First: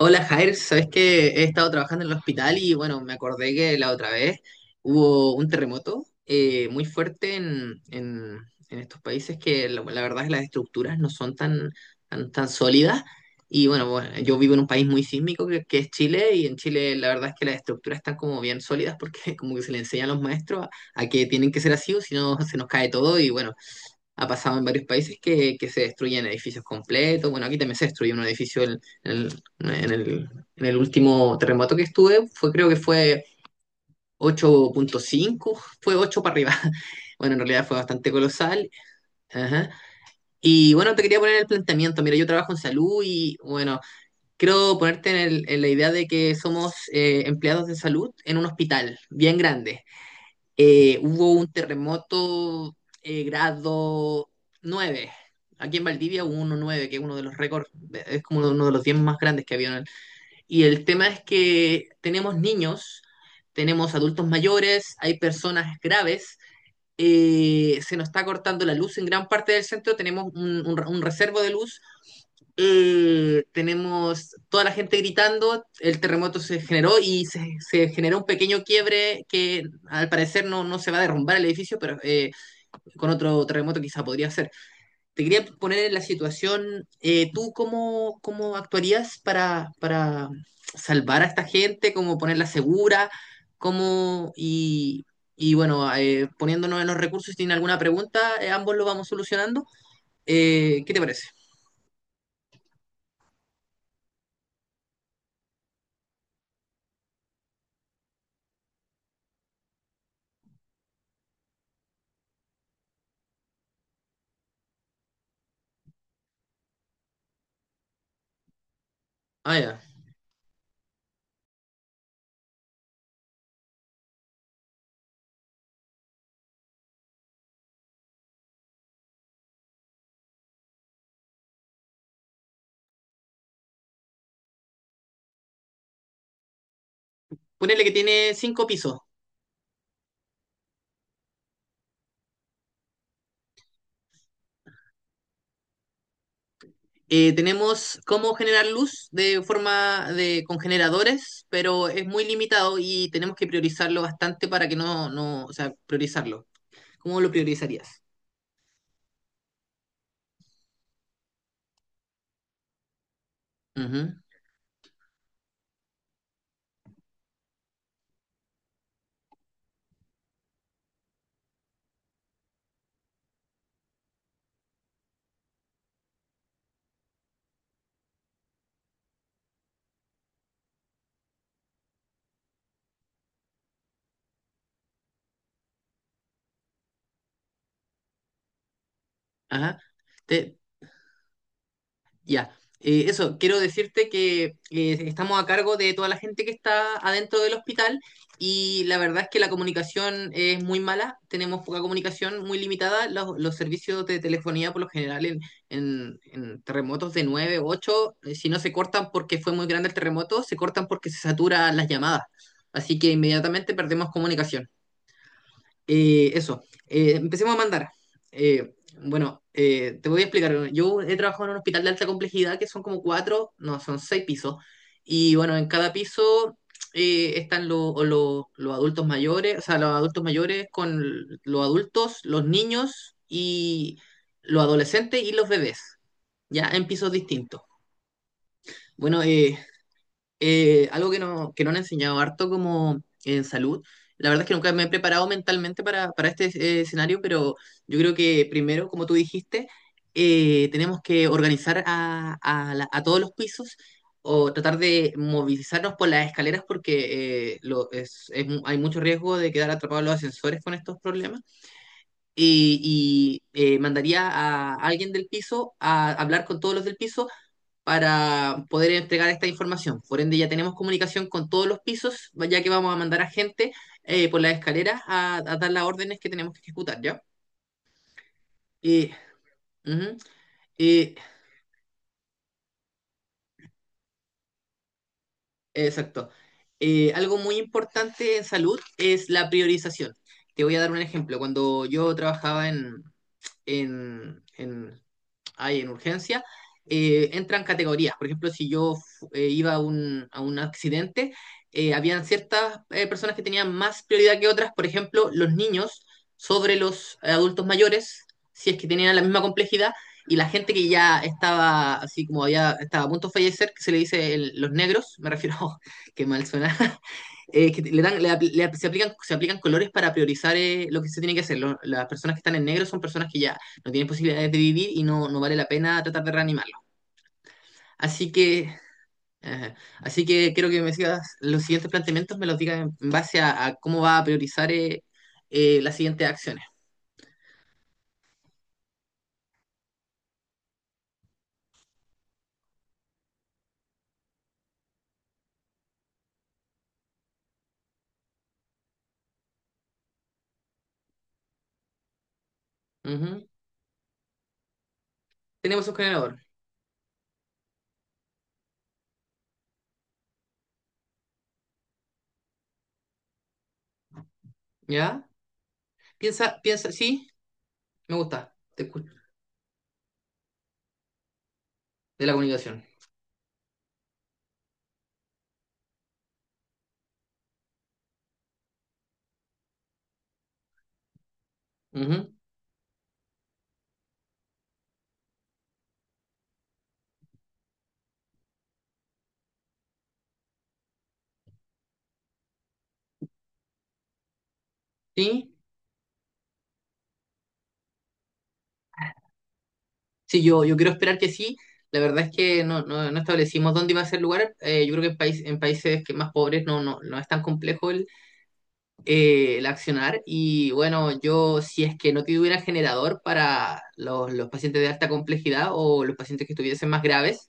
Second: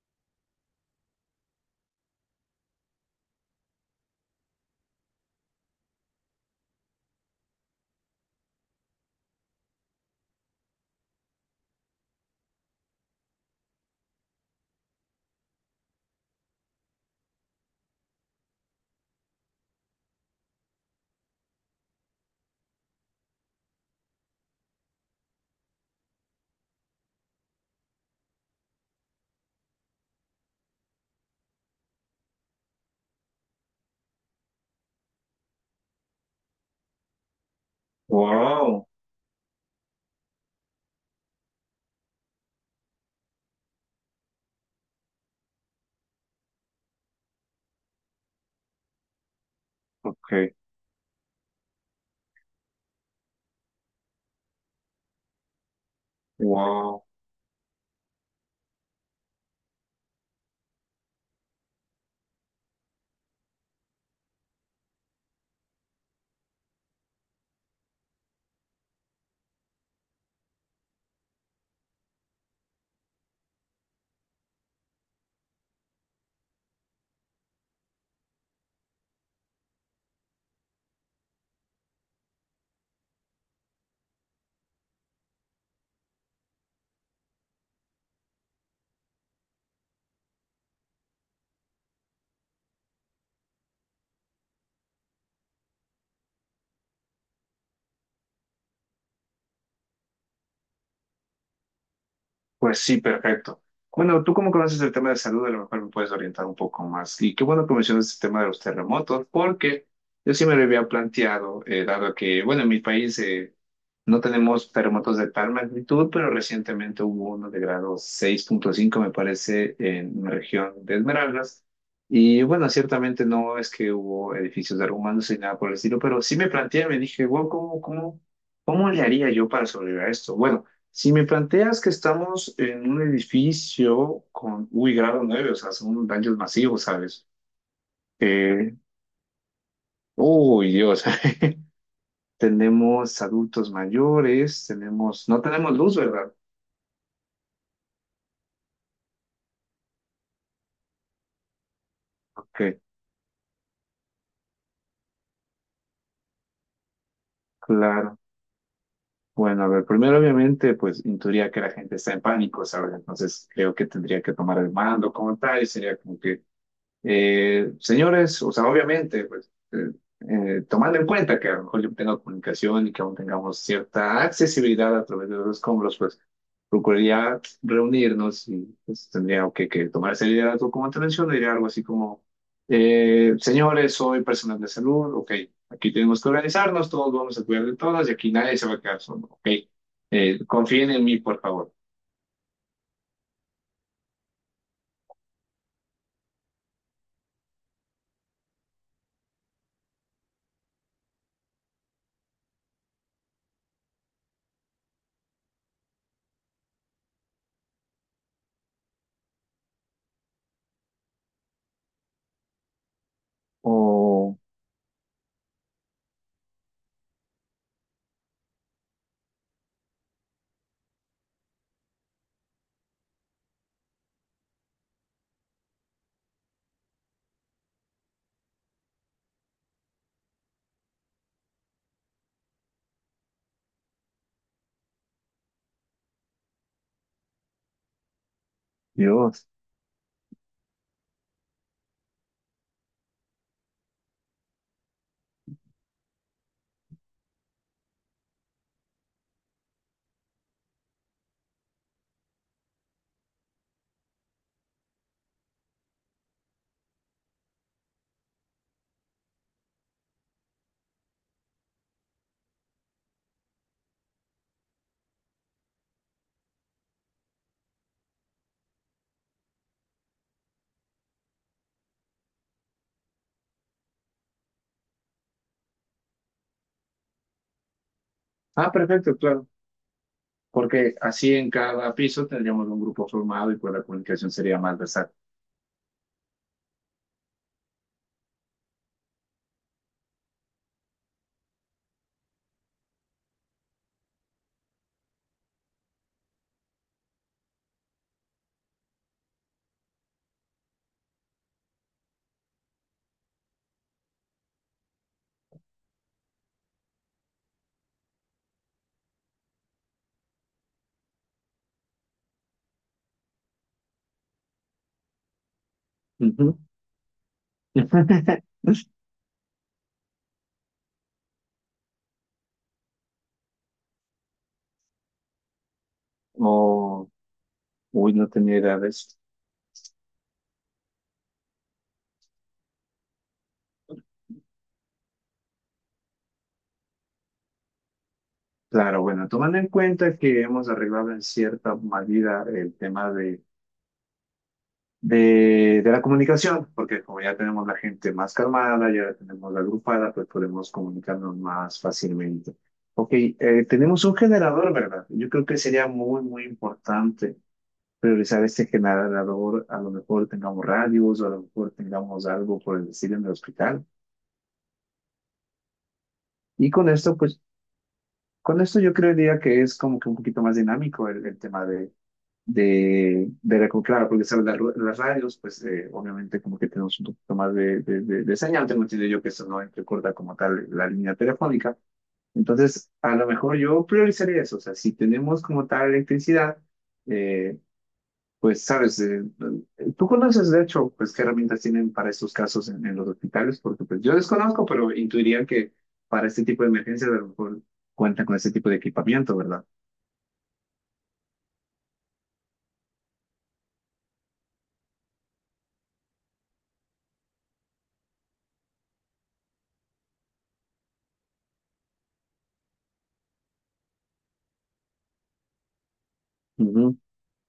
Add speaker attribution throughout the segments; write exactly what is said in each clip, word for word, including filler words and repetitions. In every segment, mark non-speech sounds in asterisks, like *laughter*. Speaker 1: Hola Jair, sabes que he estado trabajando en el hospital y bueno, me acordé que la otra vez hubo un terremoto eh, muy fuerte en, en- en estos países que la, la verdad es que las estructuras no son tan, tan, tan sólidas. Y bueno, bueno, yo vivo en un país muy sísmico que, que es Chile y en Chile la verdad es que las estructuras están como bien sólidas porque *laughs* como que se le enseña a los maestros a, a que tienen que ser así o si no se nos cae todo y bueno, ha pasado en varios países que, que se destruyen edificios completos. Bueno, aquí también se destruyó un edificio en, en el, en el- en el último terremoto que estuve. Fue, creo que fue ocho punto cinco, fue ocho para arriba. *laughs* Bueno, en realidad fue bastante colosal.
Speaker 2: Wow,
Speaker 1: Ajá. Y bueno, te quería poner el planteamiento. Mira, yo trabajo en salud y bueno, quiero ponerte en, el- en la idea de que somos eh, empleados de salud en un hospital bien grande
Speaker 2: ok,
Speaker 1: eh, hubo un terremoto eh, grado nueve. Aquí en Valdivia hubo uno nueve que es
Speaker 2: wow.
Speaker 1: uno de los récords, es como uno de los diez más grandes que había. Y el tema es que tenemos niños, tenemos adultos mayores, hay personas graves. Eh, se nos está cortando la luz en gran parte del centro, tenemos un, un, un reservo de luz, eh, tenemos toda la gente gritando, el terremoto se generó y se, se generó un pequeño quiebre que al parecer no, no se va a derrumbar el edificio, pero eh, con otro terremoto quizá podría ser. Te quería poner en la situación. Eh, ¿tú cómo, cómo actuarías para, para salvar a esta gente? ¿Cómo ponerla segura? ¿Cómo, y, y bueno, eh, poniéndonos en los recursos? Si tienen alguna pregunta, eh, ambos lo vamos solucionando. Eh, ¿qué te parece?
Speaker 2: Pues sí, perfecto. Bueno, tú como conoces el tema de salud, a lo mejor me puedes orientar un poco más. Y qué bueno que mencionas el tema de los terremotos, porque yo sí me lo había planteado, eh, dado que, bueno, en mi país, eh, no tenemos terremotos de tal magnitud, pero recientemente hubo uno de grado seis punto cinco, me
Speaker 1: Ah,
Speaker 2: parece,
Speaker 1: ya.
Speaker 2: en una región de Esmeraldas. Y bueno, ciertamente no es que hubo edificios derrumbándose ni nada por el estilo, pero sí me planteé, me dije, wow, ¿cómo, cómo, cómo le haría yo para sobrevivir a esto? Bueno, si me planteas que estamos en un edificio con, uy, grado nueve, o sea, son daños masivos, ¿sabes?
Speaker 1: Ponele que tiene cinco
Speaker 2: Eh,
Speaker 1: pisos.
Speaker 2: uy, Dios. *laughs* Tenemos adultos mayores, tenemos, no tenemos luz, ¿verdad?
Speaker 1: Eh, tenemos cómo generar luz de forma de con generadores, pero es muy
Speaker 2: Ok,
Speaker 1: limitado y tenemos que priorizarlo bastante para que no, no, o sea, priorizarlo. ¿Cómo lo priorizarías?
Speaker 2: claro. Bueno, a ver, primero obviamente, pues intuiría que la gente está en pánico, ¿sabes? Entonces creo que tendría
Speaker 1: Ujú.
Speaker 2: que tomar el mando como tal y sería como que, eh, señores, o sea, obviamente, pues eh, eh, tomando en cuenta que a lo mejor yo tengo comunicación y que aún tengamos cierta accesibilidad a través de los escombros, pues procuraría reunirnos y pues, tendría que, que tomar ese liderazgo como te menciono, diría algo así como, eh, señores, soy personal de salud, ok, aquí tenemos que organizarnos, todos vamos a cuidar de todas y aquí nadie se va a quedar solo, ok,
Speaker 1: Ajá.
Speaker 2: eh,
Speaker 1: Te-
Speaker 2: confíen en mí, por favor.
Speaker 1: ya. Eh, eso, quiero decirte que eh, estamos a cargo de toda la gente que está adentro del hospital y la verdad es que la comunicación es muy mala, tenemos poca comunicación, muy limitada. Los, los servicios de telefonía por lo general en, en- en terremotos de nueve ocho, eh, si no se cortan porque fue muy grande el terremoto, se cortan porque se saturan las llamadas. Así que inmediatamente perdemos
Speaker 2: Oh,
Speaker 1: comunicación. Eh, eso, eh, empecemos a mandar. Eh, bueno, eh, te voy a explicar. Bueno, yo he trabajado en un hospital de alta complejidad que son como cuatro, no, son seis pisos. Y bueno, en cada piso eh, están lo- o lo- los adultos mayores, o sea, los adultos mayores con l- los adultos, los niños y los adolescentes y los bebés, ya en pisos distintos. Bueno,
Speaker 2: Dios.
Speaker 1: eh, eh, algo que no, que no han enseñado harto como en salud. La verdad es que nunca me he preparado mentalmente para, para este eh, escenario, pero yo creo que primero, como tú dijiste, eh, tenemos que organizar a, a la- a todos los pisos o tratar de movilizarnos por las escaleras porque eh, lo- es- es mu- hay mucho riesgo de quedar atrapados en los ascensores con estos problemas. Y, y, eh, Mandaría a alguien del piso a hablar con todos los del piso para poder entregar esta información. Por ende, ya tenemos comunicación con todos los pisos, ya que vamos a mandar a gente eh, por las escaleras a, a dar las órdenes que tenemos que ejecutar, ¿ya?
Speaker 2: Ah,
Speaker 1: Y,
Speaker 2: perfecto, claro,
Speaker 1: ujú,
Speaker 2: porque
Speaker 1: y,
Speaker 2: así en cada piso tendríamos un grupo formado y pues la comunicación sería más versátil.
Speaker 1: exacto. Eh, algo muy importante en salud es la priorización. Te voy a dar un ejemplo. Cuando yo trabajaba en, en, en hay en urgencia, eh, entran categorías. Por ejemplo, si yo eh, iba a un, a un accidente, eh, habían ciertas eh, personas que tenían más prioridad que otras, por ejemplo, los niños sobre los eh, adultos mayores, si es que tenían la misma complejidad, y la gente que ya estaba, así como había, estaba a punto de fallecer, que se le dice el- los negros, me refiero, *laughs* que mal
Speaker 2: Ujú.
Speaker 1: suena, eh, que le dan, le
Speaker 2: *laughs*
Speaker 1: le se, aplican, se aplican colores para priorizar eh, lo que se tiene que hacer. Lo- las personas que están en negro son personas que ya no tienen posibilidades de vivir y no, no vale la pena tratar de reanimarlo.
Speaker 2: O, uy, no
Speaker 1: Así
Speaker 2: tenía
Speaker 1: que,
Speaker 2: idea de eso.
Speaker 1: eh, así que quiero que me sigas los siguientes planteamientos, me los digas en en base a, a cómo va a priorizar eh, eh, las siguientes acciones.
Speaker 2: Claro, bueno, tomando en cuenta que hemos arreglado en cierta medida el tema de, de, de la comunicación, porque como ya tenemos la gente más calmada, ya la tenemos la agrupada, pues podemos comunicarnos más fácilmente. Ok,
Speaker 1: Ujú.
Speaker 2: eh, tenemos un generador, ¿verdad? Yo creo que sería
Speaker 1: Tenemos un
Speaker 2: muy,
Speaker 1: generador,
Speaker 2: muy importante priorizar este generador. A lo mejor tengamos radios o a lo mejor tengamos algo por el estilo en el hospital.
Speaker 1: ¿ya? Piensa,
Speaker 2: Y con
Speaker 1: piensa,
Speaker 2: esto,
Speaker 1: sí,
Speaker 2: pues,
Speaker 1: me gusta,
Speaker 2: con esto
Speaker 1: te
Speaker 2: yo
Speaker 1: escu-
Speaker 2: creería que es como que un poquito más dinámico el el tema de
Speaker 1: de la comunicación.
Speaker 2: de, de la- claro, porque sabes, la- ru- las radios, pues eh, obviamente como que tenemos un poquito más de, de, de, de señal, tengo entendido yo que eso no entrecorta como tal la línea telefónica,
Speaker 1: Ujú.
Speaker 2: entonces a lo mejor yo priorizaría eso, o sea, si tenemos como tal electricidad, eh, pues sabes, eh, eh, tú conoces de hecho, pues qué herramientas tienen para estos casos en, en los hospitales, porque pues yo desconozco, pero intuiría
Speaker 1: Sí,
Speaker 2: que para este tipo de emergencias a lo mejor cuentan con este tipo de equipamiento, ¿verdad?
Speaker 1: Sí, yo, yo quiero esperar que sí. La verdad es que no, no, no establecimos dónde iba a ser el lugar. Eh, yo creo que en, país, en países que más pobres no, no, no es tan complejo el, eh, el accionar y bueno, yo si es que no tuviera generador para los, los pacientes de alta complejidad o los pacientes que estuviesen
Speaker 2: Ujú,
Speaker 1: más graves,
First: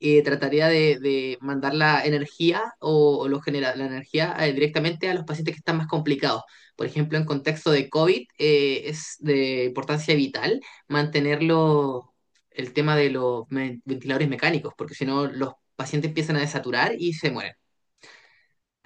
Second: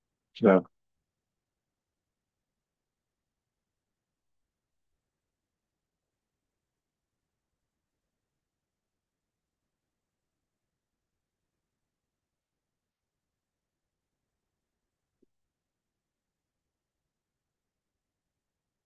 Speaker 1: eh, trataría
Speaker 2: claro.
Speaker 1: de, de mandar la energía o, o los genera- la energía eh, directamente a los pacientes que están más complicados. Por ejemplo, en contexto de COVID, eh, es de importancia vital mantenerlo el tema de los me- ventiladores mecánicos, porque si no, los pacientes empiezan a desaturar y se mueren.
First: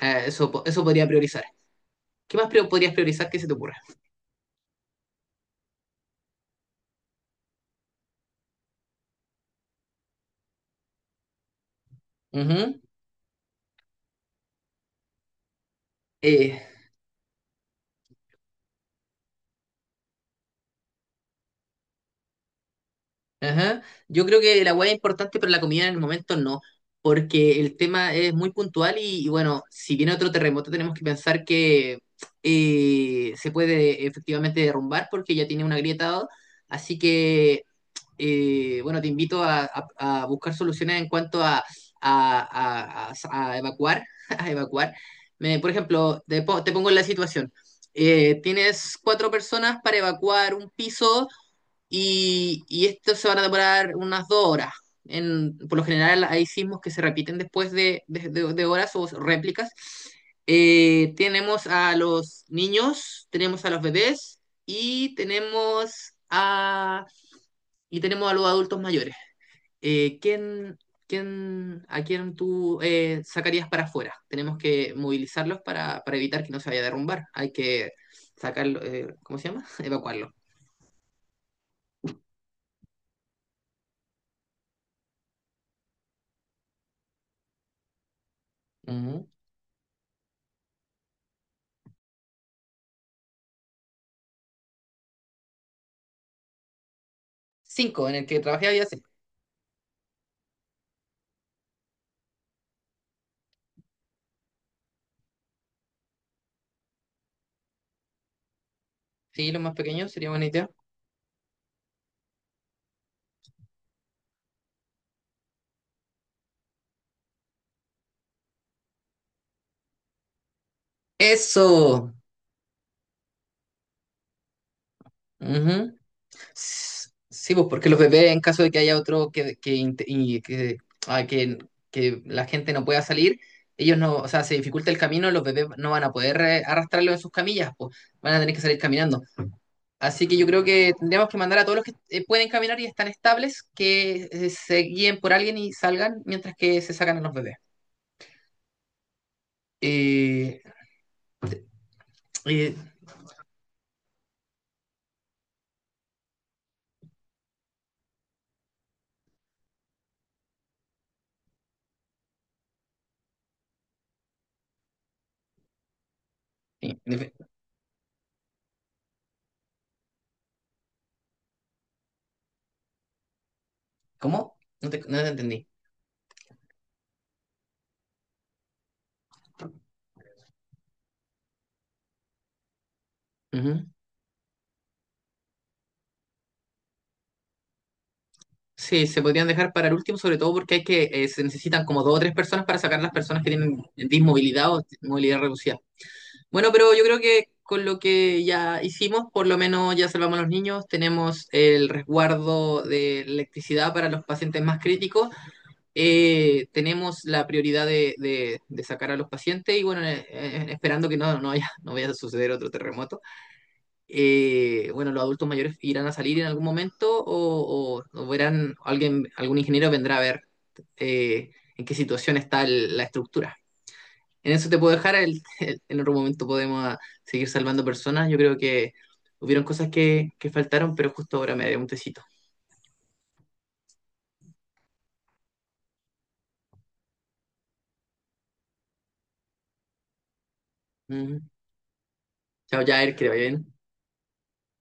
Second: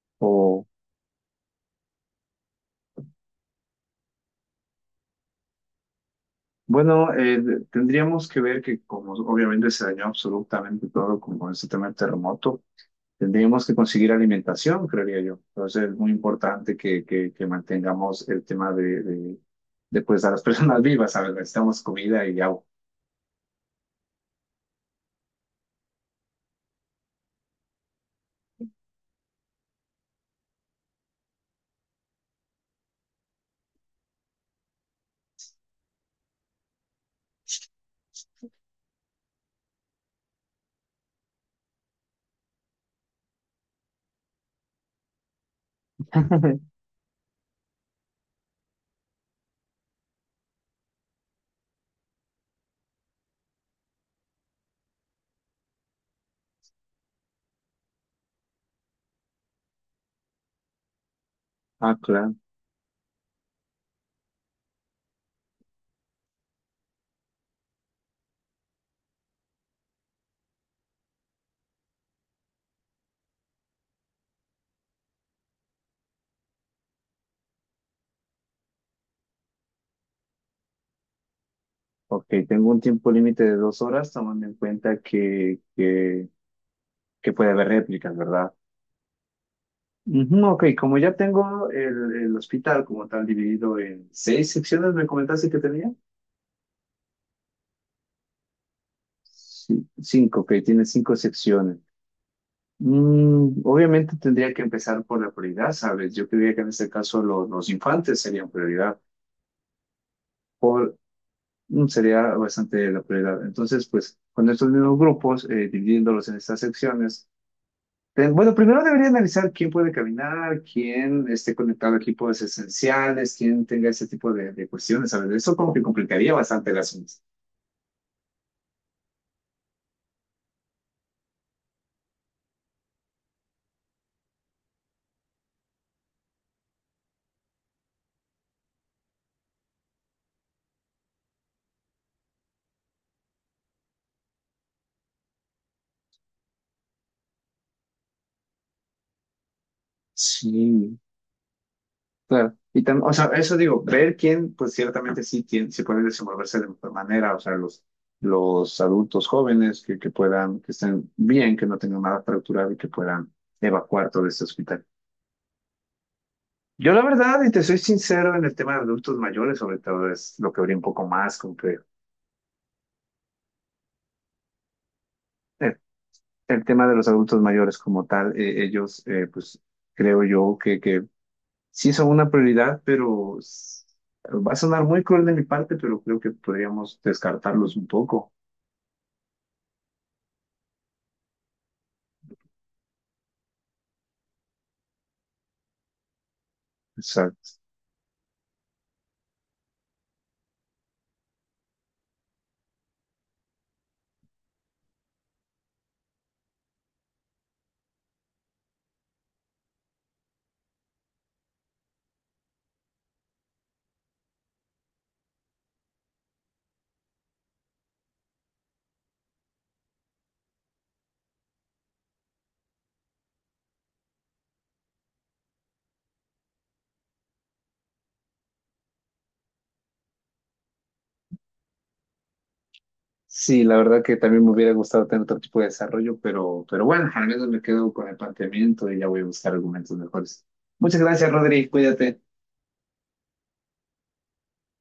Speaker 1: Eh, eso, po-
Speaker 2: O,
Speaker 1: eso podría priorizar. ¿Qué más pri- podrías priorizar que se te ocurra?
Speaker 2: bueno, eh, tendríamos que ver que como obviamente se dañó absolutamente todo con, con este tema del terremoto,
Speaker 1: Ujú,
Speaker 2: tendríamos que conseguir alimentación, creería yo. Entonces es muy
Speaker 1: eh,
Speaker 2: importante que, que, que mantengamos el tema de, de, de, pues a las *laughs* personas vivas, ¿sabes? Necesitamos comida y agua.
Speaker 1: ajá. Yo creo que la hueá es importante, pero la comida en el momento no, porque el tema es muy puntual y, y bueno, si viene otro terremoto tenemos que pensar que eh, se puede efectivamente derrumbar porque ya tiene una grieta, así que eh, bueno, te invito a, a, a, buscar soluciones en cuanto a, a a, a evacuar, *laughs* a evacuar. Me, por ejemplo, te, po- te pongo en la situación. Eh, tienes cuatro personas para evacuar un piso y, y esto se van a demorar unas dos horas. En, por lo general hay sismos que se repiten después de, de- de- de horas o réplicas. Eh, tenemos a
Speaker 2: Ah, claro.
Speaker 1: los niños, tenemos a los bebés y tenemos a y tenemos a los adultos mayores. Eh, ¿quién, quién, ¿A quién tú eh, sacarías para afuera? Tenemos que movilizarlos para, para evitar que no se vaya a derrumbar. Hay que sacarlo, eh, ¿cómo se llama? *laughs* Evacuarlo.
Speaker 2: Ok, tengo un tiempo límite de dos horas, tomando en cuenta que, que, que puede haber réplicas, ¿verdad?
Speaker 1: Ujú.
Speaker 2: Ujú, ok, como ya tengo el, el hospital como tal dividido en seis secciones, ¿me comentaste que tenía?
Speaker 1: Cinco, en el que trabajé había cinco.
Speaker 2: Sí, cinco, que tiene cinco secciones. Mm, obviamente tendría que empezar por la prioridad, ¿sabes? Yo creería que en este caso lo- los infantes serían prioridad,
Speaker 1: Sí, los más pequeños sería buena idea.
Speaker 2: por, mm, sería bastante la prioridad. Entonces, pues, con estos mismos grupos, eh, dividiéndolos en estas secciones, ten- bueno, primero debería analizar quién puede caminar, quién esté conectado a
Speaker 1: Eso.
Speaker 2: equipos esenciales, quién tenga ese tipo de, de cuestiones, ¿sabes? Eso como que
Speaker 1: Ujú.
Speaker 2: complicaría bastante el
Speaker 1: S-
Speaker 2: asunto.
Speaker 1: Sí, pues porque los bebés, en caso de que haya otro que, que, int- y que, ah, que, que la gente no pueda salir, ellos no, o sea, se dificulta el camino, los bebés no van a poder eh, arrastrarlo en sus camillas, pues van a tener que salir caminando. Así que yo creo que tendríamos que mandar a todos los que eh, pueden caminar y están estables que eh, se guíen por alguien y salgan mientras que se sacan a los bebés. Eh,
Speaker 2: Sí. Claro.
Speaker 1: eh,
Speaker 2: Y tam- o sea, eso digo, ver quién, pues ciertamente sí, tiene, sí pueden desenvolverse de mejor manera, o sea, los, los adultos jóvenes que, que puedan, que estén bien, que no tengan nada fracturado y que puedan evacuar todo este hospital. Yo la
Speaker 1: eh,
Speaker 2: verdad, y te soy sincero, en el tema de adultos mayores, sobre todo es lo que habría un poco más, como que
Speaker 1: ¿Cómo? No te, no te entendí.
Speaker 2: el, el tema de los adultos mayores como tal, eh, ellos, eh, pues creo yo que, que sí son una prioridad, pero s- va a sonar muy cruel de mi parte, pero creo que podríamos descartarlos un poco.
Speaker 1: Sí, se podrían dejar para el último, sobre todo porque hay que, eh, se necesitan como dos o tres personas para sacar las personas que tienen dismovilidad o movilidad reducida. Bueno, pero yo creo
Speaker 2: O
Speaker 1: que con lo que ya hicimos, por lo menos ya salvamos a los niños, tenemos el resguardo de electricidad para los pacientes más críticos, eh, tenemos la prioridad de, de- de sacar a los pacientes y bueno, eh, eh, esperando que no, no haya, no vaya a suceder otro terremoto. Eh, bueno, los adultos mayores irán a salir en algún momento o, o- o verán, alguien, algún ingeniero vendrá a ver eh, en qué situación está el- la estructura. En eso te puedo dejar, el- el- en otro momento podemos ah, seguir salvando personas. Yo creo que hubieron cosas que, que faltaron, pero justo ahora me dio un tecito.
Speaker 2: sí, la verdad que también me hubiera gustado tener otro tipo de desarrollo, pero, pero bueno, al menos me quedo con el planteamiento y ya voy a buscar argumentos mejores. Muchas gracias,
Speaker 1: Ujú.
Speaker 2: Rodri, cuídate.
Speaker 1: Chao, Jair, que te vaya bien.